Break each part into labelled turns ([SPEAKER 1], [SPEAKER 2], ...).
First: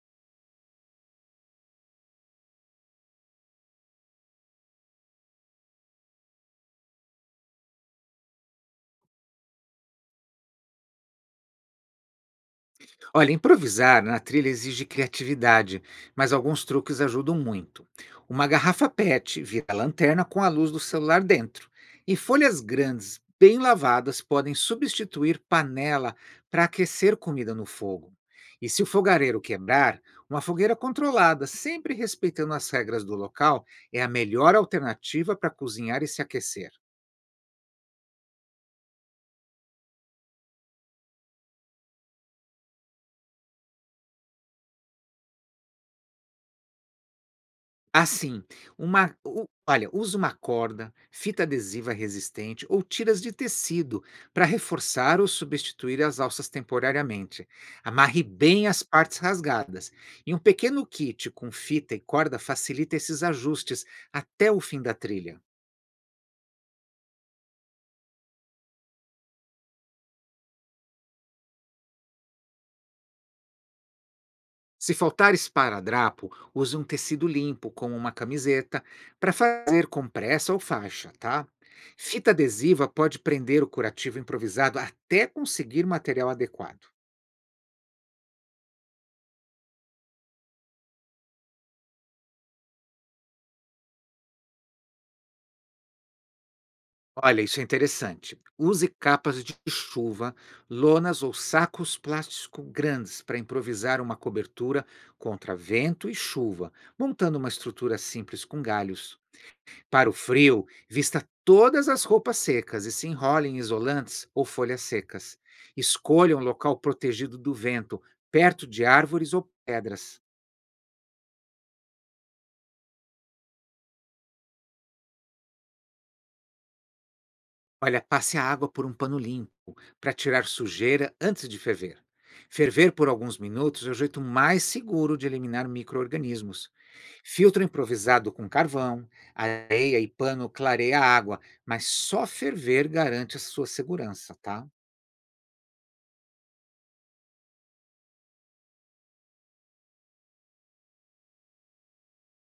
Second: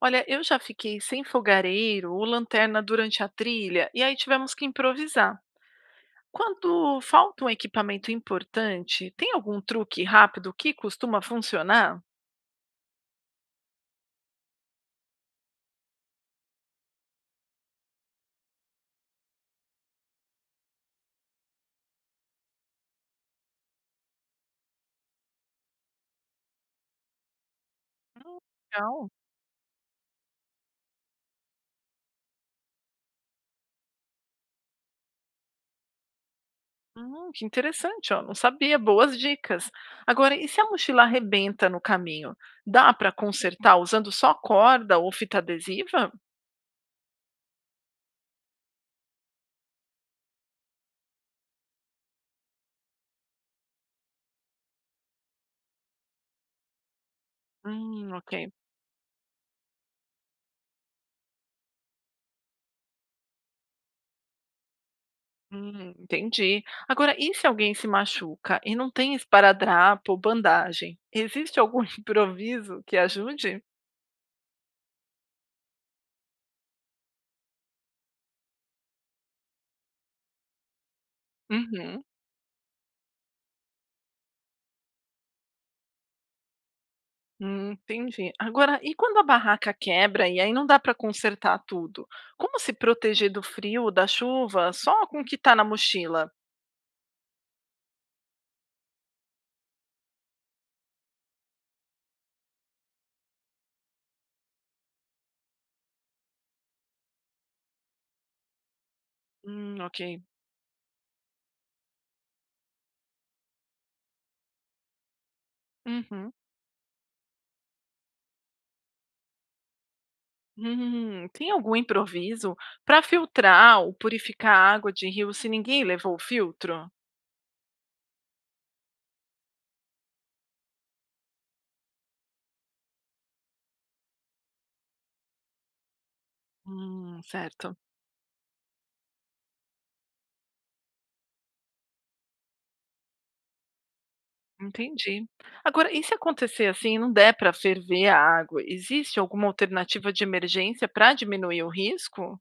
[SPEAKER 1] Olha, eu já fiquei sem fogareiro ou lanterna durante a trilha e aí tivemos que improvisar. Quando falta um equipamento importante, tem algum truque rápido que costuma funcionar?
[SPEAKER 2] Olha, improvisar na trilha exige criatividade, mas alguns truques ajudam muito. Uma garrafa PET vira lanterna com a luz do celular dentro, e folhas grandes, bem lavadas, podem substituir panela para aquecer comida no fogo.
[SPEAKER 1] Hum.
[SPEAKER 2] E se o
[SPEAKER 1] Legal.
[SPEAKER 2] fogareiro quebrar, uma fogueira controlada, sempre respeitando as regras do local, é a melhor alternativa para cozinhar e se aquecer.
[SPEAKER 1] Que interessante, ó. Não sabia. Boas dicas. Agora, e se a mochila arrebenta no caminho? Dá para consertar usando só corda ou fita adesiva?
[SPEAKER 2] Assim, uma o olha, usa uma corda, fita adesiva resistente ou tiras de tecido para reforçar ou substituir as alças temporariamente. Amarre
[SPEAKER 1] Ok.
[SPEAKER 2] bem as partes rasgadas. E um pequeno kit com fita e corda facilita esses ajustes até o fim da trilha.
[SPEAKER 1] Entendi. Agora, e se alguém se machuca e não tem esparadrapo ou bandagem? Existe algum improviso que ajude?
[SPEAKER 2] Se faltar esparadrapo, use um tecido limpo, como uma camiseta, para fazer compressa ou faixa, tá?
[SPEAKER 1] Uhum.
[SPEAKER 2] Fita adesiva pode prender o curativo improvisado até conseguir material adequado.
[SPEAKER 1] Entendi. Agora, e quando a barraca quebra e aí não dá para consertar tudo? Como se proteger do frio, da chuva, só com o que está na mochila?
[SPEAKER 2] Olha, isso é interessante. Use capas de chuva, lonas ou sacos plásticos grandes para improvisar uma cobertura contra vento e chuva, montando uma estrutura simples com galhos.
[SPEAKER 1] Ok.
[SPEAKER 2] Para o frio, vista todas as roupas secas e se enrole em isolantes ou folhas secas.
[SPEAKER 1] Uhum.
[SPEAKER 2] Escolha um local protegido do vento, perto de árvores ou pedras.
[SPEAKER 1] Tem algum improviso para filtrar ou purificar a água de rio se ninguém levou o filtro?
[SPEAKER 2] Olha, passe a água por um pano limpo para tirar sujeira antes de ferver. Ferver por alguns minutos é o jeito mais seguro de eliminar micro-organismos. Filtro
[SPEAKER 1] Certo.
[SPEAKER 2] improvisado com carvão, areia e pano clareia a água, mas só ferver garante a sua segurança, tá?
[SPEAKER 1] Entendi. Agora, e se acontecer assim, não der para ferver a água, existe alguma alternativa de emergência para diminuir o risco?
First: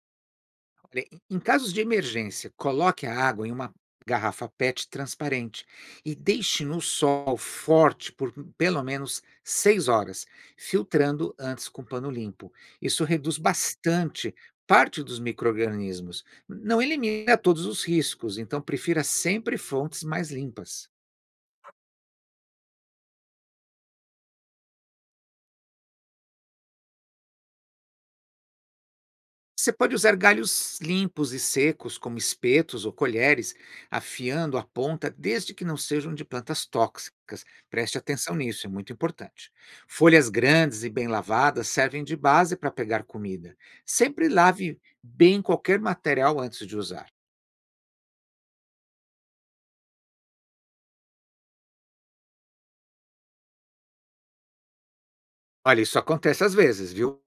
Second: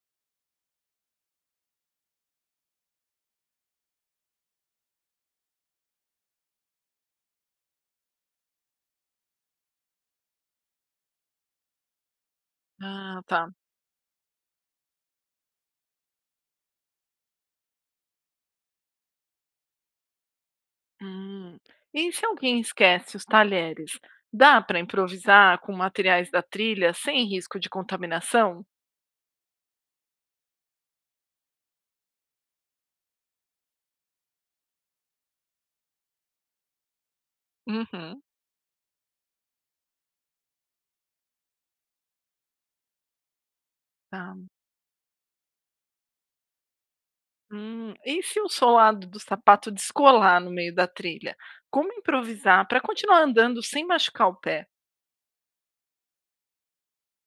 [SPEAKER 2] Olha, em casos de emergência, coloque a água em uma garrafa PET transparente e deixe no sol forte por pelo menos 6 horas, filtrando antes com pano limpo. Isso
[SPEAKER 1] Ah,
[SPEAKER 2] reduz
[SPEAKER 1] tá.
[SPEAKER 2] bastante parte dos micro-organismos. Não elimina todos os riscos, então prefira sempre fontes mais limpas.
[SPEAKER 1] Hum. E se alguém esquece os talheres, dá para improvisar com materiais da trilha sem risco de contaminação?
[SPEAKER 2] Você pode usar galhos limpos e secos, como espetos ou colheres, afiando a ponta desde que não sejam de plantas tóxicas. Preste
[SPEAKER 1] Uhum.
[SPEAKER 2] atenção nisso, é muito importante. Folhas grandes e bem lavadas servem de base para pegar comida. Sempre
[SPEAKER 1] Tá.
[SPEAKER 2] lave bem qualquer material antes de usar.
[SPEAKER 1] Hum. E se o solado do sapato descolar no meio da trilha, como improvisar para continuar andando sem machucar o pé?
[SPEAKER 2] Olha, isso acontece às vezes, viu?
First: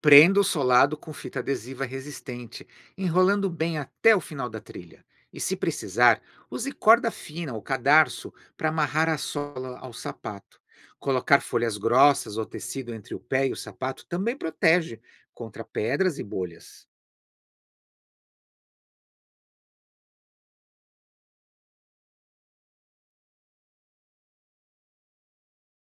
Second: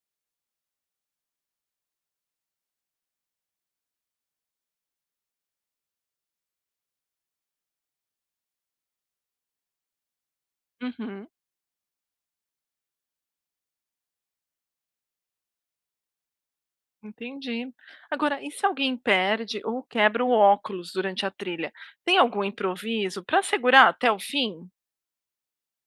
[SPEAKER 2] Prenda o solado com fita adesiva resistente, enrolando bem até o final da trilha. E se precisar, use corda fina ou cadarço para amarrar a sola ao sapato.
[SPEAKER 1] Uhum.
[SPEAKER 2] Colocar folhas grossas ou tecido entre o pé e o sapato também protege contra pedras e bolhas.
[SPEAKER 1] Entendi. Agora, e se alguém perde ou quebra o óculos durante a trilha? Tem algum improviso para segurar até o fim?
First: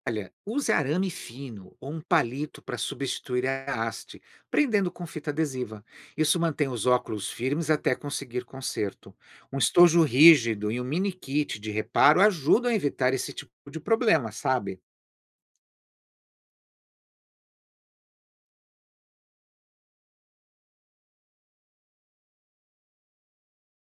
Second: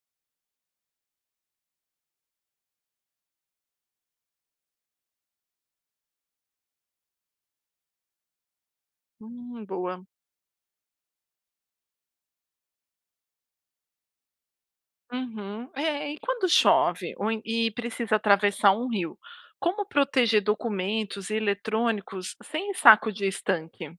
[SPEAKER 2] Olha, use arame fino ou um palito para substituir a haste, prendendo com fita adesiva. Isso mantém os óculos firmes até conseguir conserto. Um estojo
[SPEAKER 1] Boa.
[SPEAKER 2] rígido e um mini kit de reparo ajudam a evitar esse tipo de problema, sabe?
[SPEAKER 1] Uhum. É, e quando chove ou e precisa atravessar um rio, como proteger documentos e eletrônicos sem saco de estanque?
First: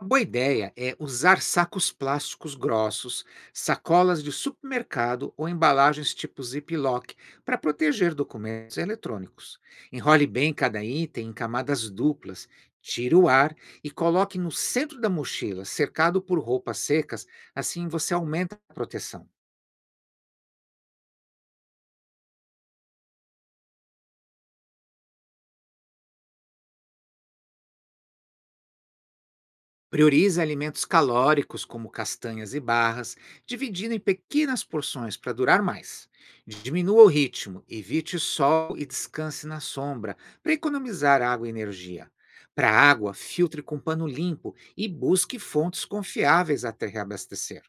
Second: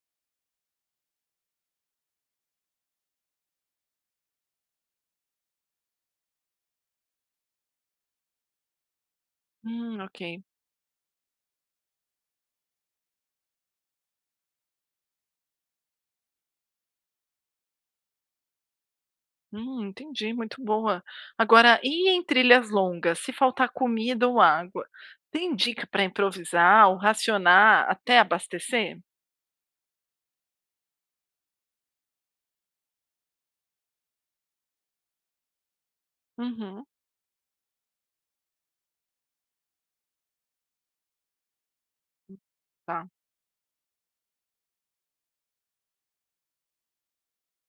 [SPEAKER 2] Uma boa ideia é usar sacos plásticos grossos, sacolas de supermercado ou embalagens tipo Ziploc para proteger documentos eletrônicos.
[SPEAKER 1] Ok.
[SPEAKER 2] Enrole bem cada item em camadas duplas, tire o ar e coloque no centro da mochila, cercado por roupas secas, assim você aumenta a proteção.
[SPEAKER 1] Entendi, muito boa. Agora, e em trilhas longas, se faltar comida ou água, tem dica para improvisar ou racionar até abastecer?
[SPEAKER 2] Priorize alimentos calóricos, como castanhas e barras, dividindo em pequenas porções para durar mais.
[SPEAKER 1] Uhum.
[SPEAKER 2] Diminua o ritmo, evite sol e descanse na sombra para economizar água e energia. Para
[SPEAKER 1] Tá.
[SPEAKER 2] água, filtre com pano limpo e busque fontes confiáveis até reabastecer.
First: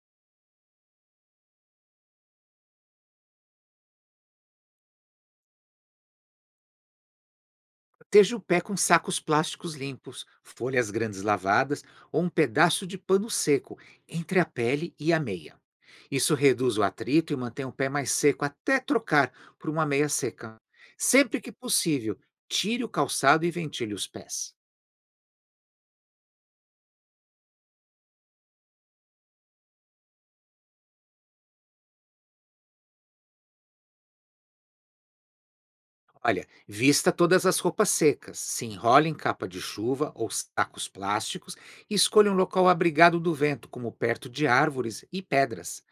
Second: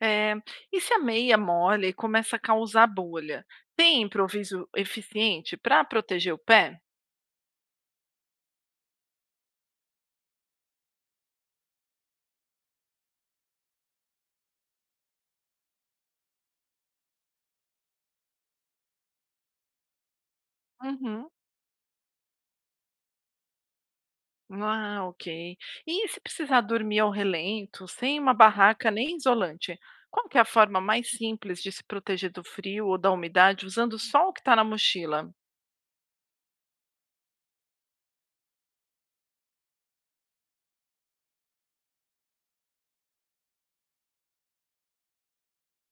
[SPEAKER 1] é e se a meia molha e começa a causar bolha, tem improviso eficiente para proteger o pé?
[SPEAKER 2] Proteja o pé com sacos plásticos limpos, folhas grandes lavadas ou um pedaço de pano seco entre a pele e a meia. Isso reduz o atrito e mantém o pé mais seco até trocar por uma meia seca.
[SPEAKER 1] Uhum.
[SPEAKER 2] Sempre que possível, tire o calçado e ventile os pés.
[SPEAKER 1] Ah, ok. E se precisar dormir ao relento, sem uma barraca nem isolante, qual que é a forma mais simples de se proteger do frio ou da umidade usando só o que está na mochila?
[SPEAKER 2] Olha, vista todas as roupas secas, se enrole em capa de chuva ou sacos plásticos e escolha um local abrigado do vento, como perto de árvores e pedras.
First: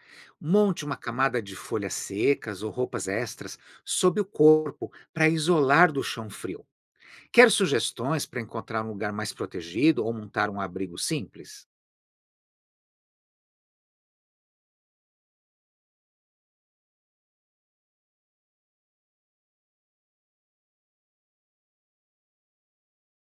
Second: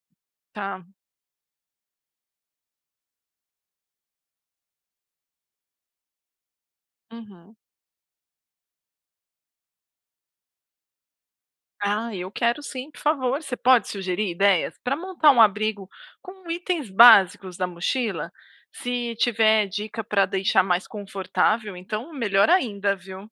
[SPEAKER 1] Tá.
[SPEAKER 2] Monte uma camada de folhas secas ou roupas extras sob o corpo para isolar do chão frio. Quer
[SPEAKER 1] Uhum.
[SPEAKER 2] sugestões para encontrar um lugar mais protegido ou montar um abrigo simples?
[SPEAKER 1] Ah, eu quero sim, por favor. Você pode sugerir ideias para montar um abrigo com itens básicos da mochila? Se tiver dica para deixar mais confortável, então melhor ainda, viu?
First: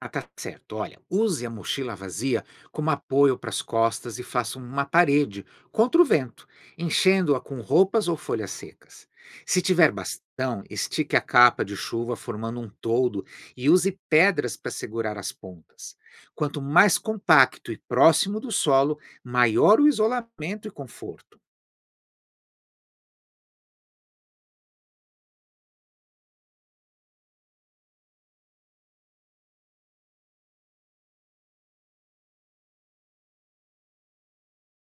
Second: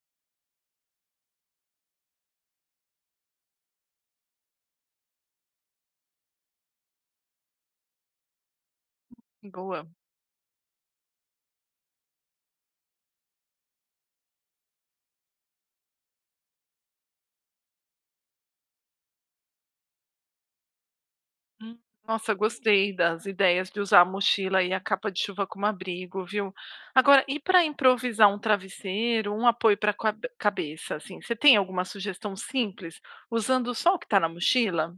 [SPEAKER 2] Ah, tá certo. Olha, use a mochila vazia como apoio para as costas e faça uma parede contra o vento, enchendo-a com roupas ou folhas secas. Se
[SPEAKER 1] Boa.
[SPEAKER 2] tiver bastão, estique a capa de chuva formando um toldo e use pedras para segurar as pontas. Quanto mais compacto e próximo do solo, maior o isolamento e conforto.
[SPEAKER 1] Hum. Nossa, gostei das ideias de usar a mochila e a capa de chuva como abrigo, viu? Agora, e para improvisar um travesseiro, um apoio para a cabeça, assim? Você tem alguma sugestão simples usando só o que está na mochila?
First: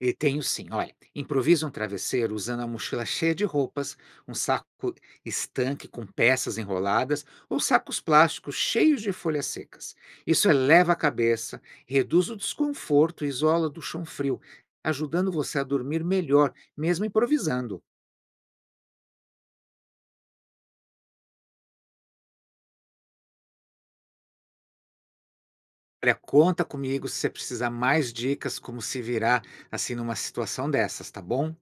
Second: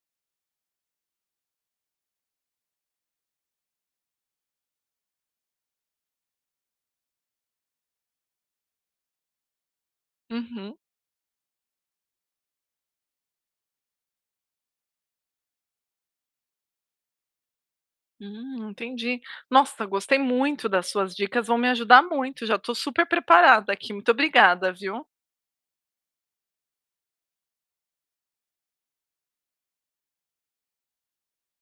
[SPEAKER 2] E tenho sim, olha, improvisa um travesseiro usando a mochila cheia de roupas, um saco estanque com peças enroladas ou sacos plásticos cheios de folhas secas. Isso
[SPEAKER 1] Uhum.
[SPEAKER 2] eleva a cabeça, reduz o desconforto e isola do chão frio, ajudando você a dormir melhor, mesmo improvisando.
[SPEAKER 1] Entendi. Nossa, gostei muito das suas dicas, vão me ajudar muito. Já estou super preparada aqui. Muito obrigada, viu?
[SPEAKER 2] Olha, conta comigo se você precisar mais dicas como se virar assim numa situação dessas, tá bom?